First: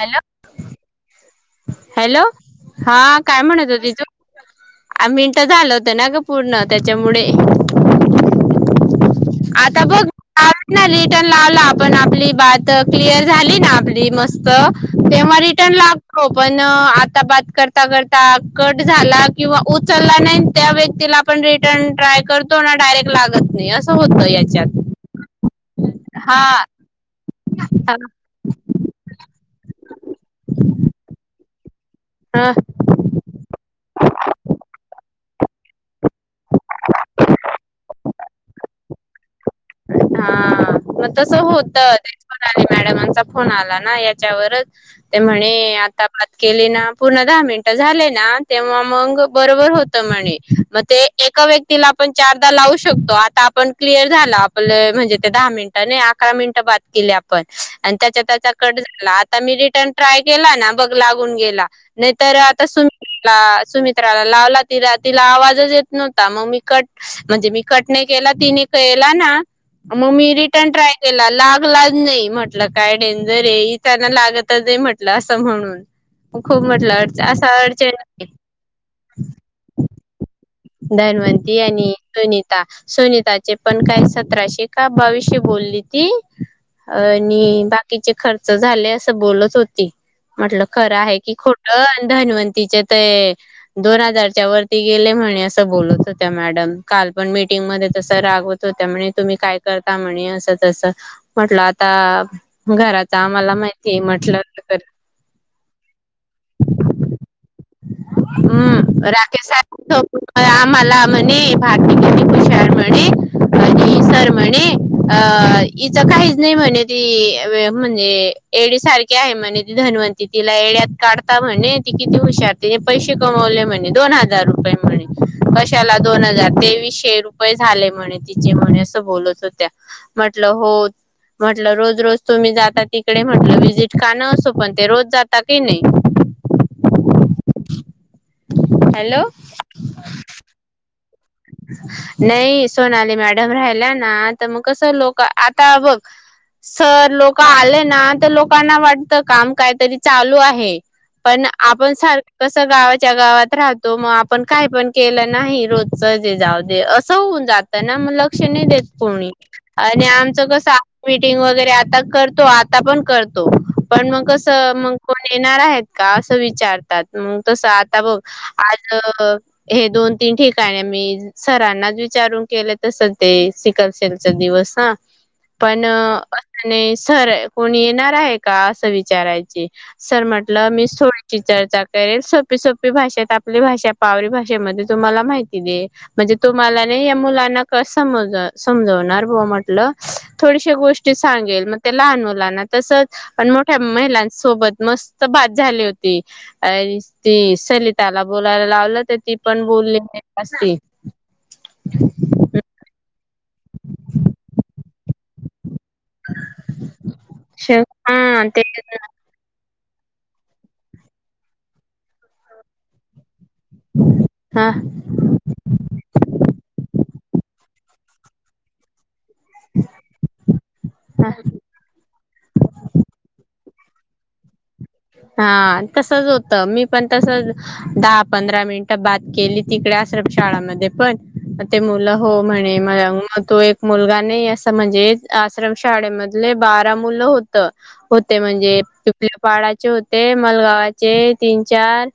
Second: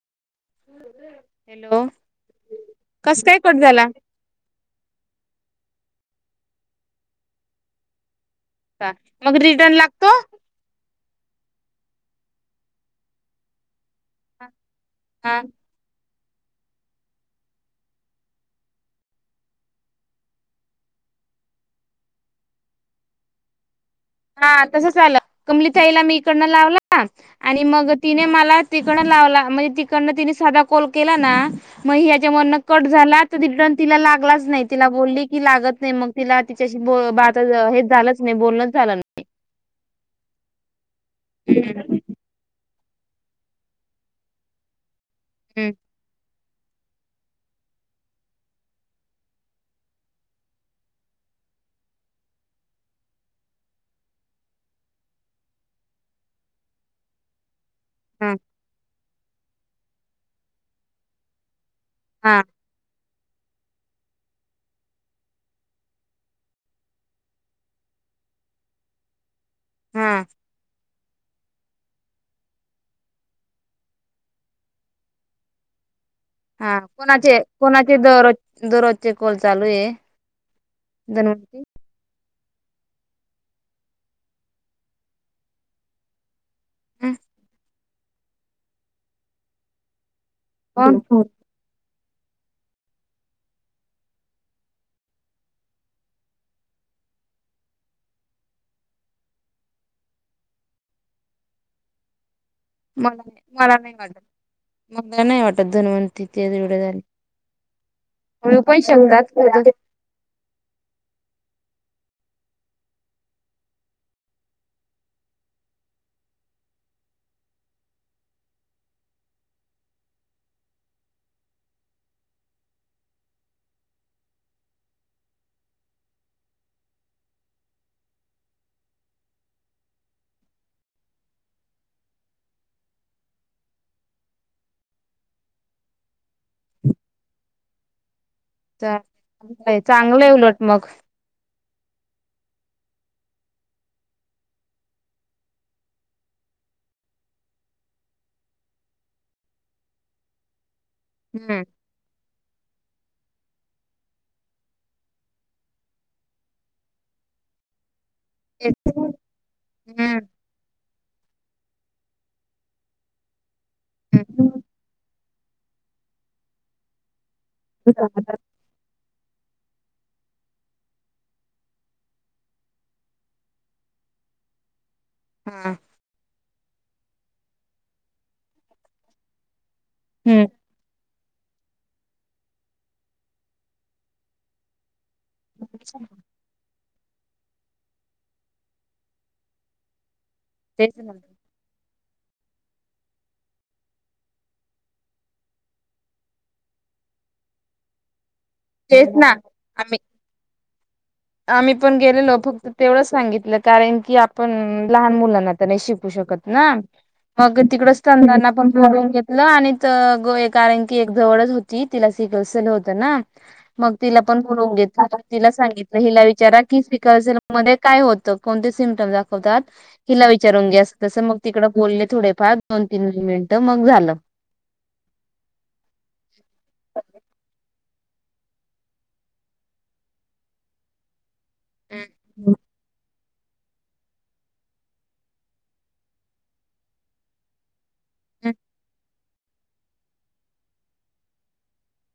Hello hello हा कस काय कट म्हणत हो झाला त तू आ मिनट झालं होतं ना ग पूर्ण त्याच्यामुळे का मग रिटर्न आता बघ लागतो नाट न लाव पण आपली बात क्लिअर झाली ना आपली मस्त तेव्हा हा रिटर्न लाव हो पण आता बात करता करता कट झाला किंवा उचलला नाही त्या व्यक्ती आपण रिटर्न ट्राय करतो ना डायरेक् लागत नाही अस होत याच्यात कमलीथाईला मी इकडन लावला आणि मग हा तिने मला तिकड लावला म्हणजे त न तिने साधा कॉल केला ना मग ह्याच्या मनन कट झाला तर रिटर्न तिला लागलाच नाही तिला बोलली ती लागत नाही मग तिला तिच्याशी ब हे झालंच नाही बोलणच झालं नाही हा मग तस होत त्याच म्हणा मॅडमचा फोन आला ना याच्यावरच ते म्हणे आ केली ना पूर्ण दहा मिनिटं झाले ना तेव्हा मग बरोबर होत म्हणे मग ते ए व्यक्तीला आपण चारदा लावू शकतो आता आपण क्लिअर झाला आप म्हणजे ते दहा मिनिट नाही अकरा मिनिटं बद केली आपण आणि त्याच्या हा त्याचा कट झाला आता मी रिटर्न ट्राय केला ना बघ लागून गेला नाही तरर हा आता सुमित्राला लावला तिला तिला आवाजच येत नव्हता मग मी कट म्हणजे मी कट नाही मग हा त्याला लागलाच नाही म्हटलं काय डेंजर आहे त्यांना लागतच नाही म्हटलं असं म्हणून खूप हा म्हटलं अड कोणाचे असा कोणाचे अडचण दररोज दरोज चे कॉल चालू आहे दनव सुनीिता सुनीिता चे पण काय सतराशे का बावीसशे बोलली ती आणि बाकीचे खर्च झाले असं बोलत होती म्हटलं खरं आहे की खोट धन्वंतीचे ते दोन हजारच्या वरती गेले म्हणे असं बोलत होत्या मॅडम काल पण मीटिंग मध्ये तसं रागवत होत त्या म्ह तुम्ही काय करता म्हणे असं तस म्हटलं आता घराच मला आम्हाला मला नाही माहिती वाटत म्हटलं मला नाही वाटत दनवण तिथे एवढे झाले मिळू पण हम् शकतात राकेश पुढं. आम्हाला म्हणे भारती खशार म्हणे आणि म्हणे अ इच काहीच नाही म्हणे ती म्हणजे एडी सारखी आहे म्हणे ती धनवंती तिला येड्यात काढता म्हणे ती किती हुशार त्याने पैसे कमवले म्हणे दोन हजार रुपये म्हणे कशाला दोन हजार तेवीसशे रुपये झाले म्हणे तिचे म्हणे अस बोलत होत्या म्हटलं होत म्हटलं रोज रोज तुम्ही जाता तिकडे म्हटलं वि्हिजिट काणं असो पण ते रोज जाता की नाही [inaudible] हॅलो चांगलं आहे उलट मग नाही सोनाली मॅडम राहिल्या ना तर मग कसं लोक आता बघ सर लोक आले ना तर लोकांना वाटत काम कायतरी चालू आहे पण हम्म आपण सारख कस गावाच्या गावात राहतो मग आपण काही पण केलं नाही रोज सजे जाऊ दे असं होऊन जात ना मग लक्ष नाही देत कोणी आणि हम्म आमचं कस मीटिंग वगैरे आता करतो आता पण करतो पण मग हम्म. कसं मग कोण येणार आहेत का असं विचारतात मग तसं आता बघ आज हे दोन तीन ठीक काय नाय मी सरांनाच विचारून केलं तस ते सिकलशेलचा दिवस ह हा पण असं नाही सर कोणी येणार आहे का असं विचारायची. सर हम्म म्हंटलं मीचं थोडी की चर्चा करेल सोपी सोपी भाषेत आपली भाषा पावरी भाषेमध्ये तुम्हाला मा म्हणजे तुम्हाला नाही या मुलांना क समज समजवणार बुआ म्हटलं थोडीश तेच ना गोष्टी सांगेल म त्या लहान मुलना तसच पण मोठ्या महिलांसोबत मस्त बात झाली होती. अ ती सलिताला बोलायला लावलं तेच तर ना ती पण आम्ही बोलली नि असती. आम्ही पण गेलेलो फक्त तेवढंच सांगितलं कारण की आपण लहान मु लांना तर नाय शिकू शकत ना मग तिकड हा स्तनदाना ते पण बोलुन घेतल आणि तर ग कारण की एक जवळच होती तिला सिकसलं होतं ना मग तिला पण हा बोलवून घेतल तिला सांगित तिला विचारा की सिकलसेल मध्ये काय होत कोण सिमटम दा वतात हीला विचारून घे अस तस मग तिकडे बोलले थोडेफार दोन तीन मिनिट मग झालं. हा तसच होत मी पण तस दहा पंधरा मिनिट बात केली तिकडे आश्रम शाळा मध्ये पण म ते मुलं हो म्हणे म तो एक मुलगा नई असं म्हणजे आश्रम शाळेमधले बारा मुलं होत होते म्हणजे [unintelligible] पाडाचे होते मलगावाचे तीन चार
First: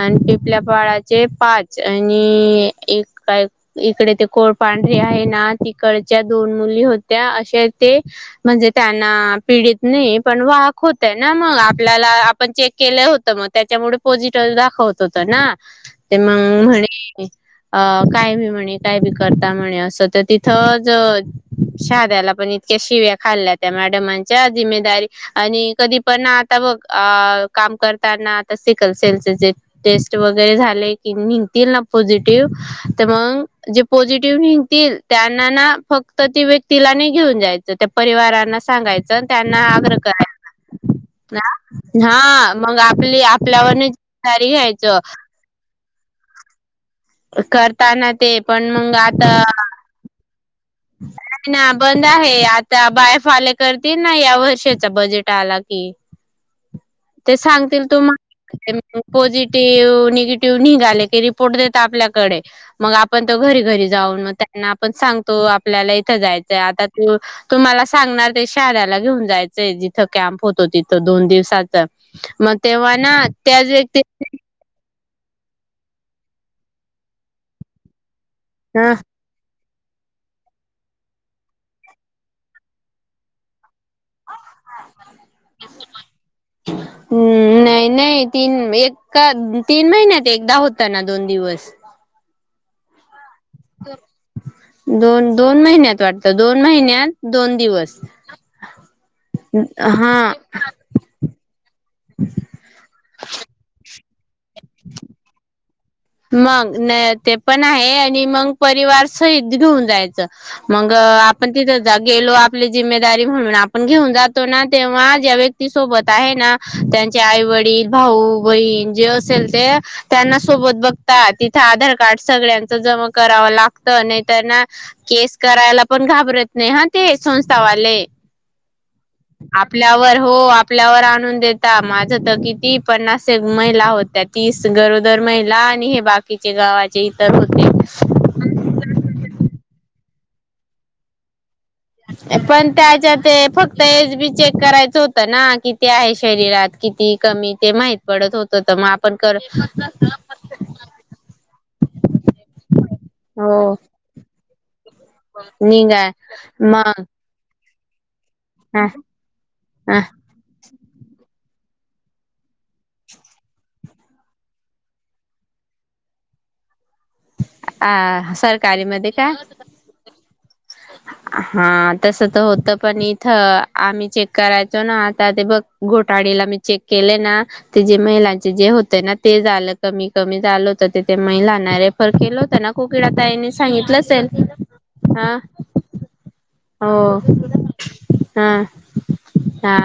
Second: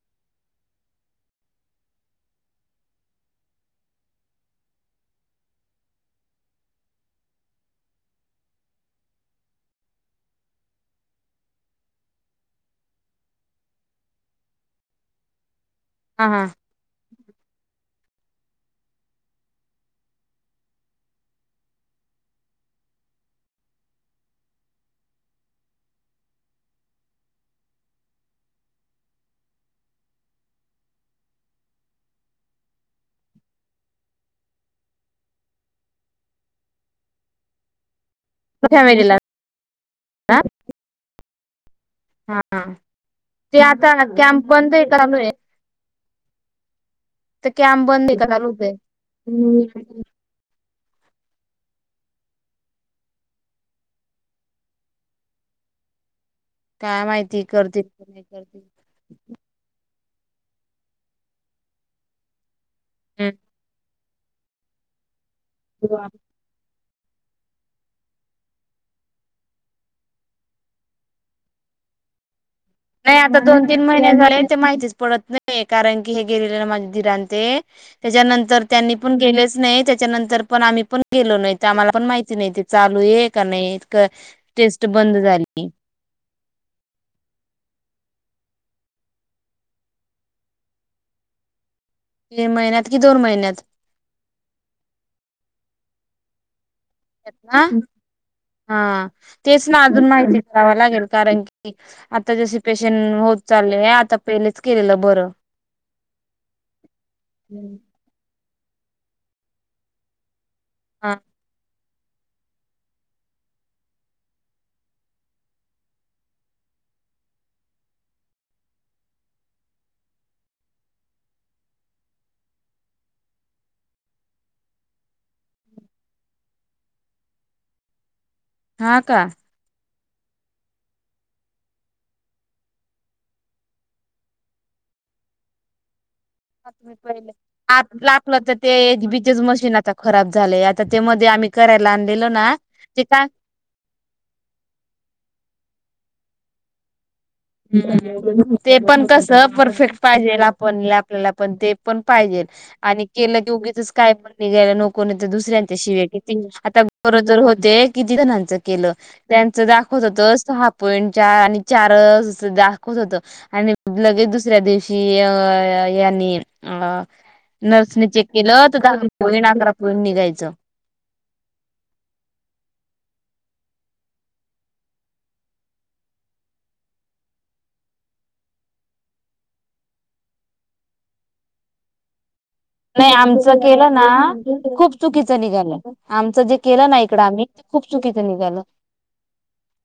आणि पिपल्या पाळाचे पाच आणि एक काय इकडे ते कोरपाण आहे ना तिकडच्या दोन मुली होत्या असे ते म्हणजे त्यांना पीडित नही पण वाहक होत्या ना मग आप ल्याला आपण चेक केलं होतं मग त्याच्यामुळे पॉझिटिव्ह दाखवत होत ना ते हा हा. मंग म्हणे अ काय बी म्हणे काय बी करता म्हणे असं त तिथंच ज शहाध्याला पण इतक्या शिव्या खाल्ल्या त्या मॅडमांच्या जिमेदारी आणि कधी पण आठ आता बघ अ काम करताना आता सिकल सेलचे जे टेस्ट वगैरे झाले कि मी तिनं नं पोझिटिव्ह तर मंग जे पॉसिटीव्ह निगतील त्यांना ना फक्त ती ते तिला घेऊन जायचं त्या परिवारांना फॅमिलीला सांगायचं त्यांना आग्रह करायच ना ह हा मग आपली ते आपल्यावर नाय आता [unintelligible] कॅम्प बंद घ्यायच. आहे का चालू आहे तर कॅम्प बंद करताना आहे का ते चालूच पण आहे. मंग आता नाही ना बंद आहे आता बायफाळे करतील ना या वर्षाचा बजेट आला की की काय ते माहिती करतील सांगतील की तुम्हाला नाही [unintelligible] पॉसिटीव्ह निगेटिव्ह निगेटिव्ह निघाले की रिपोर्ट देता आपल्याकडे मग आपण तो करतील. घरीघरी जाऊन मग त्यांना आपण सांगतो आपल्याला इथं जायचंय आता तुम्हाला सांगणार ते शाऱ्याला घेऊन जायचंय जिथं कॅम्प होतो तिथं दोन दिवसाच मग तेव्हा नाही ना आता दोन त्याच तीन व्यक्ती महिने झाले ते माहितीच पडत नाही कारण की हे गेले माझे दिर आणि ते त्याच्यानंतर ह त्यांनी पण गेलेच नाहीत. त्याच्यानंतर पण आम्ही पण गेलो नाय तर आम्हाला पण माहिती नाय चालू ये का नाहीये क टेस्ट बंद झाली. नाही नाही तीन एक का तीन महिन्यात एकदा होता ना दोन दिवस महिन्यात की दोन महिन्यात दोन दोन महिन्यात वाटत दोन महिन्यात दोन ना दिवस हा तेच ना अजून हा माहिती कराव लागेल कारण की आता जसे पेशंट होत चालले हे आता पहिलेच केलेलं बरं. मग न ते पण आहे आणि मग परिवार सहीत घेऊन जायचं. मग हा आपण तिथ गेलो आपली जिम्ेदारी म्हणून आपण घेऊन जातो ना तेव्हा ज्या व्यक्ती सोबत आहे ना त्यांचे आईवडील भाऊ बहीण जे असेल ते त्यांना सोबत बघ तिथे आधार कार्ड सगळ्यांच जमा कराव लागत नाही त्यांना केस करायला पण घाबरत नाही हा ते संस्थावाले हा का आपल्यावर हो आपल्यावर आणून देता माझ तर किती पन्नास एक महिला होत्या तीस गरोदर महिला आणि हे बाग म पहिले ला आपलं तर ते बीच मशीन खराब झालेय आता त्यामध्ये आम्ही करायला आणलेलं ना पण त्याच्या काय ते फक्त एस बी चेक करायचं होतं ना कि आहे शरीरात किती कमी ते माहित पडत होत तर ते मग पण आपण कस कर परफेक्ट पाहिजेल आपण आपल्याला पण ते पण पाहिजे आणि केलं हो तेोगीचच काय म्हण घायला नको नाही तर दुसऱ्यांच्या निघा शिवाय आता मग गरोजर होते किती ह केलं त्यांच दाखवत होत सहा पॉं चार आणि चार दाखवत होतो आणि लगेच दुसऱ्या दिवशी यांनी अ नर्सने चेक ह केलं तर सरकारी द पोईण अंग्रा पोळीण निघायचं ह हा तस तर होतं पण इथं आम्ही चेक करायचो ना आता ते बघ घोटाळी चेक के ना ज महिलां जे होते ते झा कमी क झा होत रेफर केल होत ना नाही कोकडताने आमचं केलं सांगितलं ना असेल खूप हा चुकीचं निघालं आमचं जे केलं ना हो इकडं आम्ही ते खूप चुकीचं हा निघालं हा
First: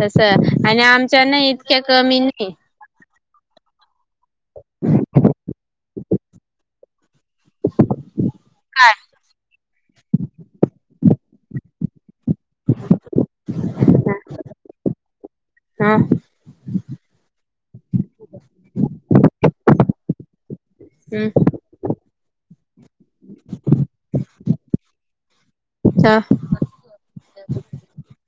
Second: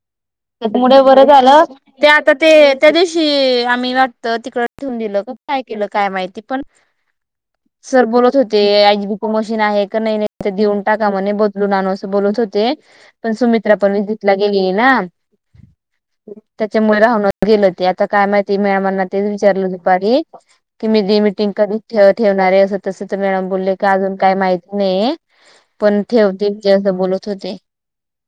तस आणि त्याच्यामुळे बरं आमच्या ना झालं इतक्या ते कमी आता ते नाही त्या दिवशी मी वाटत तिकड ठेवून दिलं काय केलं काय माहिती पण सर बोलत होते आचबी प मशीन आहे का नाही नाही देऊन टाका म्हणे बदलून आण बोलत होते पण सुमित्रा पण वि हा जथला गेली ना हा त्याच्यामुळे राहून गेल हो ते आता काय माहिती ममना तेच विचारलं दुपारी की मी ंग कधी ठेणारे तस तर मॅडम बोलले की अजून काही माहिती नाही पण ठेवतेजे असं बोलत होते ह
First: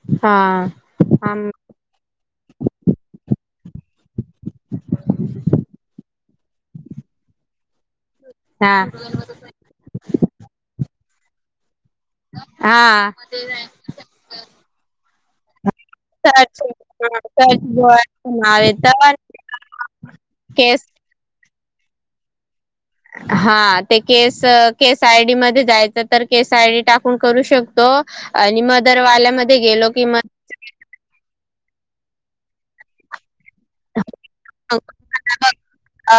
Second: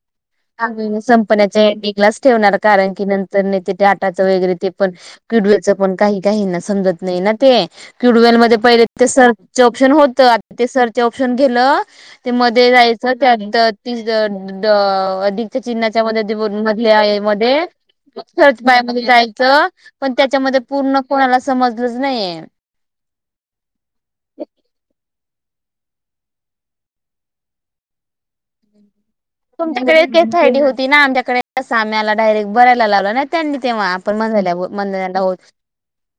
अग संपण्याचे क न वर पण कडण का समत नाही ना ते क्युडवेल मध्ये हा पहिले ते सरचे ऑप्शन होत ते सरचे ऑप्शन गेलं ते मध्ये हा जायचं त्यांत ती अधिकच्या चिन्हाच्या मध्ये सर्च सर्च र्च नाव बा येत जाच पण त्याच्या केस पूर्ण समजलंच नाहीे ह हा ते केस केस आय डी मध्ये जायचं तर केस आयडी टाकून करू शकतो आणि म तुमच्याकडे के आयडी होती ना आमच्याकडे साम्याला डायरेक्ट बरायला लावला ना त्यांनी तेव्हा आपण मज म होोत अ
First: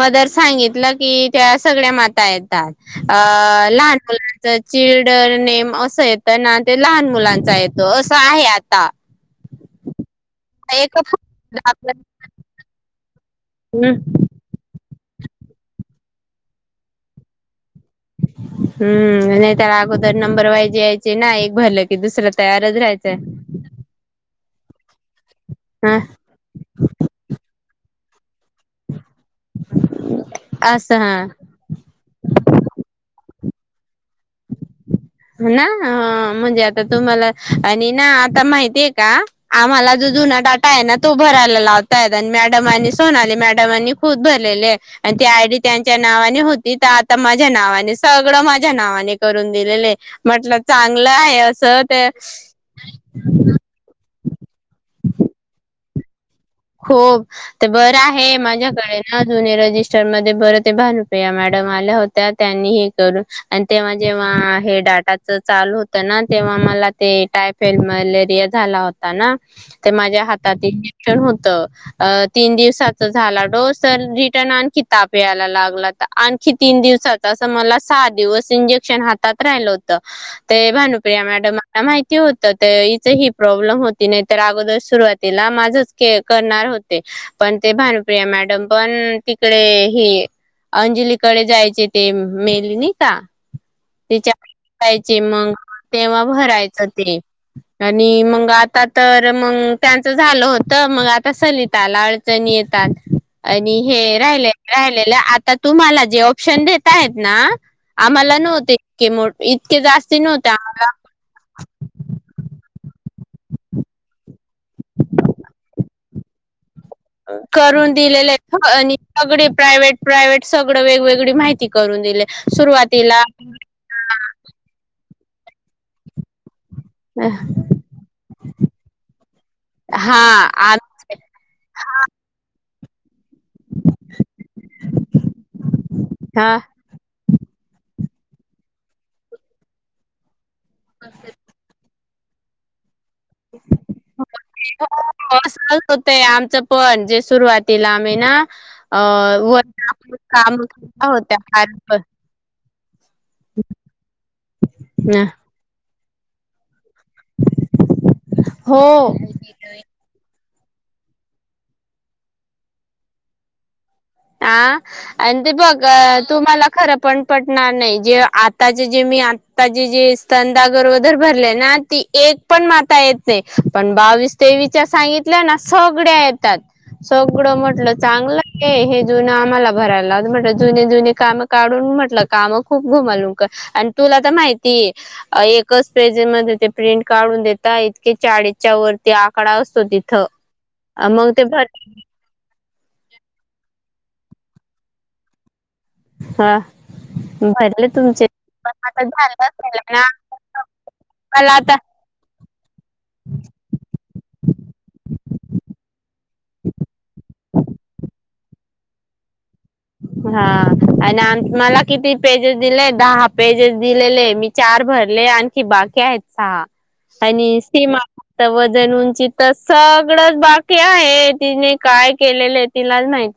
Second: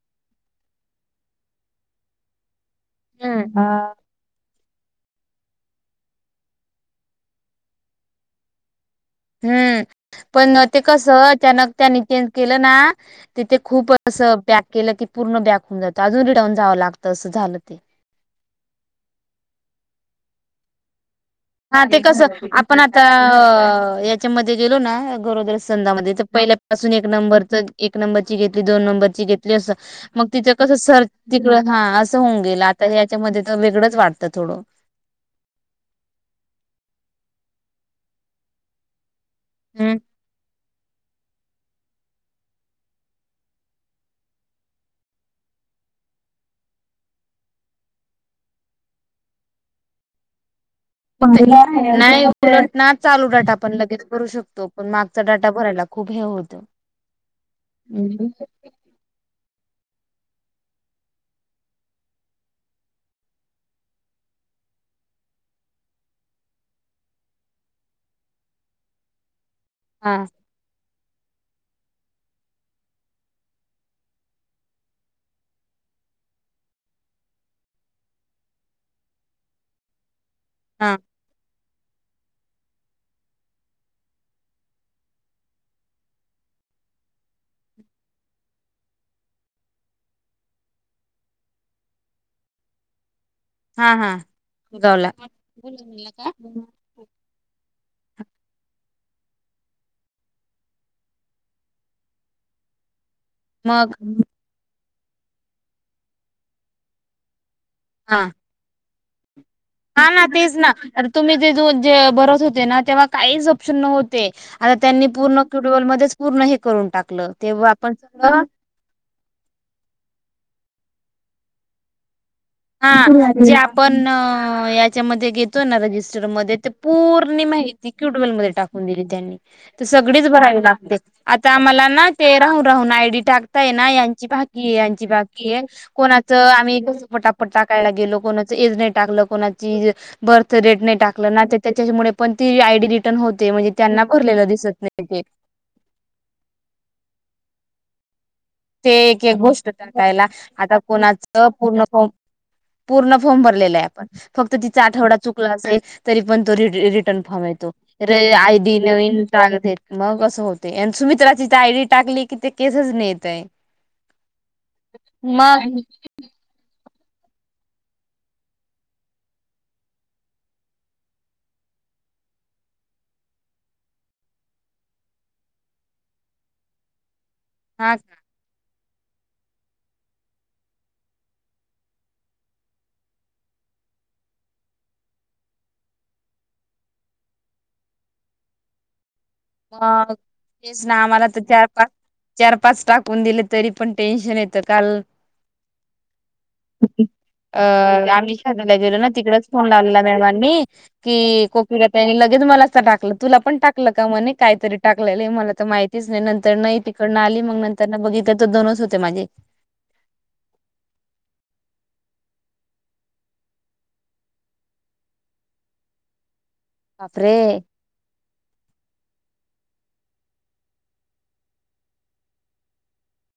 मदर सांगितलं की त्या सगळ्या माता येतात अ हम्म लहान मुलांच चिल्ड्रन नेम असं येतं ना ते लहान मुलांचा येतो असं आहे आता हम्म पण ते एक कसं अचानक त्यानी चेंज केलं ना तिथे खूप हं, असं बॅक केलं की पूर्ण बॅक होऊन जातं अजून रिटर्न जावं लागतं असं झालं ते हम्म नाही तरला अगोदर नंबर वायज हा ते कस आपण आता याच्यामध्ये गेलो ना गरोदरी हां, सधामध्ये ते पहि ून एक नंबरच नंबरची दोन नंबरची घेतली अस मग तिच कस असं सर हां. तड हा अस होऊन गेलता याच्यामध्ये वेगळंच वाटतं थोडं ना म्हणजे आता तुम्हाला आणि ना आता माहिती आहे का आम्हाला जो जुनाा काय ना तो भरायला लावताय आणि मॅडमनी सोनाले मॅडमांनी खूद भरलेले आणि त आयडी त्यांच्या नावाने होती आता माझ्या नावाने सगळं माझ्या नावाने करून दिलेले मतलब नाही ना चालू डाटा पण लगेच भरू शकतो पण मागचा डाटा भरायला लागतो खूप हे होत हो ते बरं आहे माझ्याकडे ना जु रजिस् म बर भानुपया मॅडम आल्या होत्या त्यांनी हे करून आणि तेव्हा जेव्हा हे ाटाच चालू होत ना तेव्हा मला ते टायफेड मलेरिया झाला होता ना ते हा माझ्या हातातंजेक्शन हो तीन दिवसाच झाला डो तर रिटर्न आणखी ताप यायला लागला तर आणखी कि तीन दिवसात असं मला सहा दिवस इंजेक्शन हातात राहिलं होत ते हा भानुप्रिया मॅडम माहिती होत ते हच ही प्रॉब्लेम होती नाही तर अगोदर सुरुवातीला माझंच करणार होते पण ते भानप्रिया मॅडम पण तिकडे ह अंजलीकडे जायचे ते मेलनी का हा हा गावला तिच्यायचे मग तेव्हा भरायचं ते आणि मग आता तर मग त्यांचं झालं होत मग आता चलताल अडचणी येतात आणि मग हे राहिले राहिलेलं आता तुम्हाला जे ऑप्शन देत आहेत ना हा आम्हाला नव्हते इतके हा जास्ती ना तेच नव्हते ना तुम्ही ते जे बरत होते ना तेव्हा काही प्शन नते आ त्यांनी पूर्ण क्युटबल पूर्ण कर करून दिलेले सगळे प्रायव्ट प्रायवहेट सगळं वेगवेग त माहिती करून दिली हा जे आपण याच्यामध्ये घेतो ना रजिस्टरमध्ये ते पूर् माहिती क्युडवेल म टाकून दिली त्यां हा सगळीच भरा आ लागते आ आम्हाला तेरा हना आयडी टाकताय ना यांची बाकी यांची बाकी आहे कोणाच हा. आम्ही घ ण टाकायला गेल कोच एज नाही टाकलं कोणा बर्थ रेट नाही टाकलं त्याच्यामुळे पण ती आयड ते होते आमचं पण जे सुरुवाती तला मेना ते एक एक गोष्ट टकायला आता कोणाचं होत्या पूर्ण पूर्ण फॉर्म भरलेला आहे आपण फक्त तिचा आठवडा चुकला असेल तरी पण तो रि रिटर्न फॉर्म येतो रे आय डी हो नवीन टगतेत मग कं होत ते आणि सुमित्राचीथ आयडी टाकली कि ते केसेच नेत आहे हा आणि ते मग बघ तुमला खर पण पटणार नाही जे आताचे जे मी आताचे जे स्तंदागरदर भरलेय ना एक पण माता येत नाही पण बावीस तेवीस सांगितल्या ना सगळ्या येतात सगळं म्हटलं हा का चांगलं हे आम्हाला भरायला म्ह जु जु काम काढून म्हटलं काम खूप घु तला तर माहितीय एकच पेजे मध्ये ते प्रिंट काढून देता इतके चाळीच्या वर ते आकडा असतो मग तिथं तेच ना आम्हाला मग तर ते भर चार पाच चार पाच टाकून दिले तरी पण टेन्शन येतं काल हा ओके. अ भरले तुमचे आम्ही पण शादयाला गेलो आता ना, झालं तिकडेच फोन असेल ना लावलेला मॅमांनी की मला आता कोकला लगेच मला त टाकलं तुला पण टाकलं का म्हणे टाकलेले मला तर माहितीच नाही नंतर नई तिकडनं आली मंग नंतर ना, बघितलं तर दोनच होते माझे ह [inaudible] हा आणि आमत मला किती पेजेस दिले दहा, पेजेस दिलेले मी चार भरले आणखी बाकी आहेत सहा, [unintelligible] आणि बापरे सी वजन उंची सगळंच बाकी आहे तिने, काय केलेलं तिला माहिती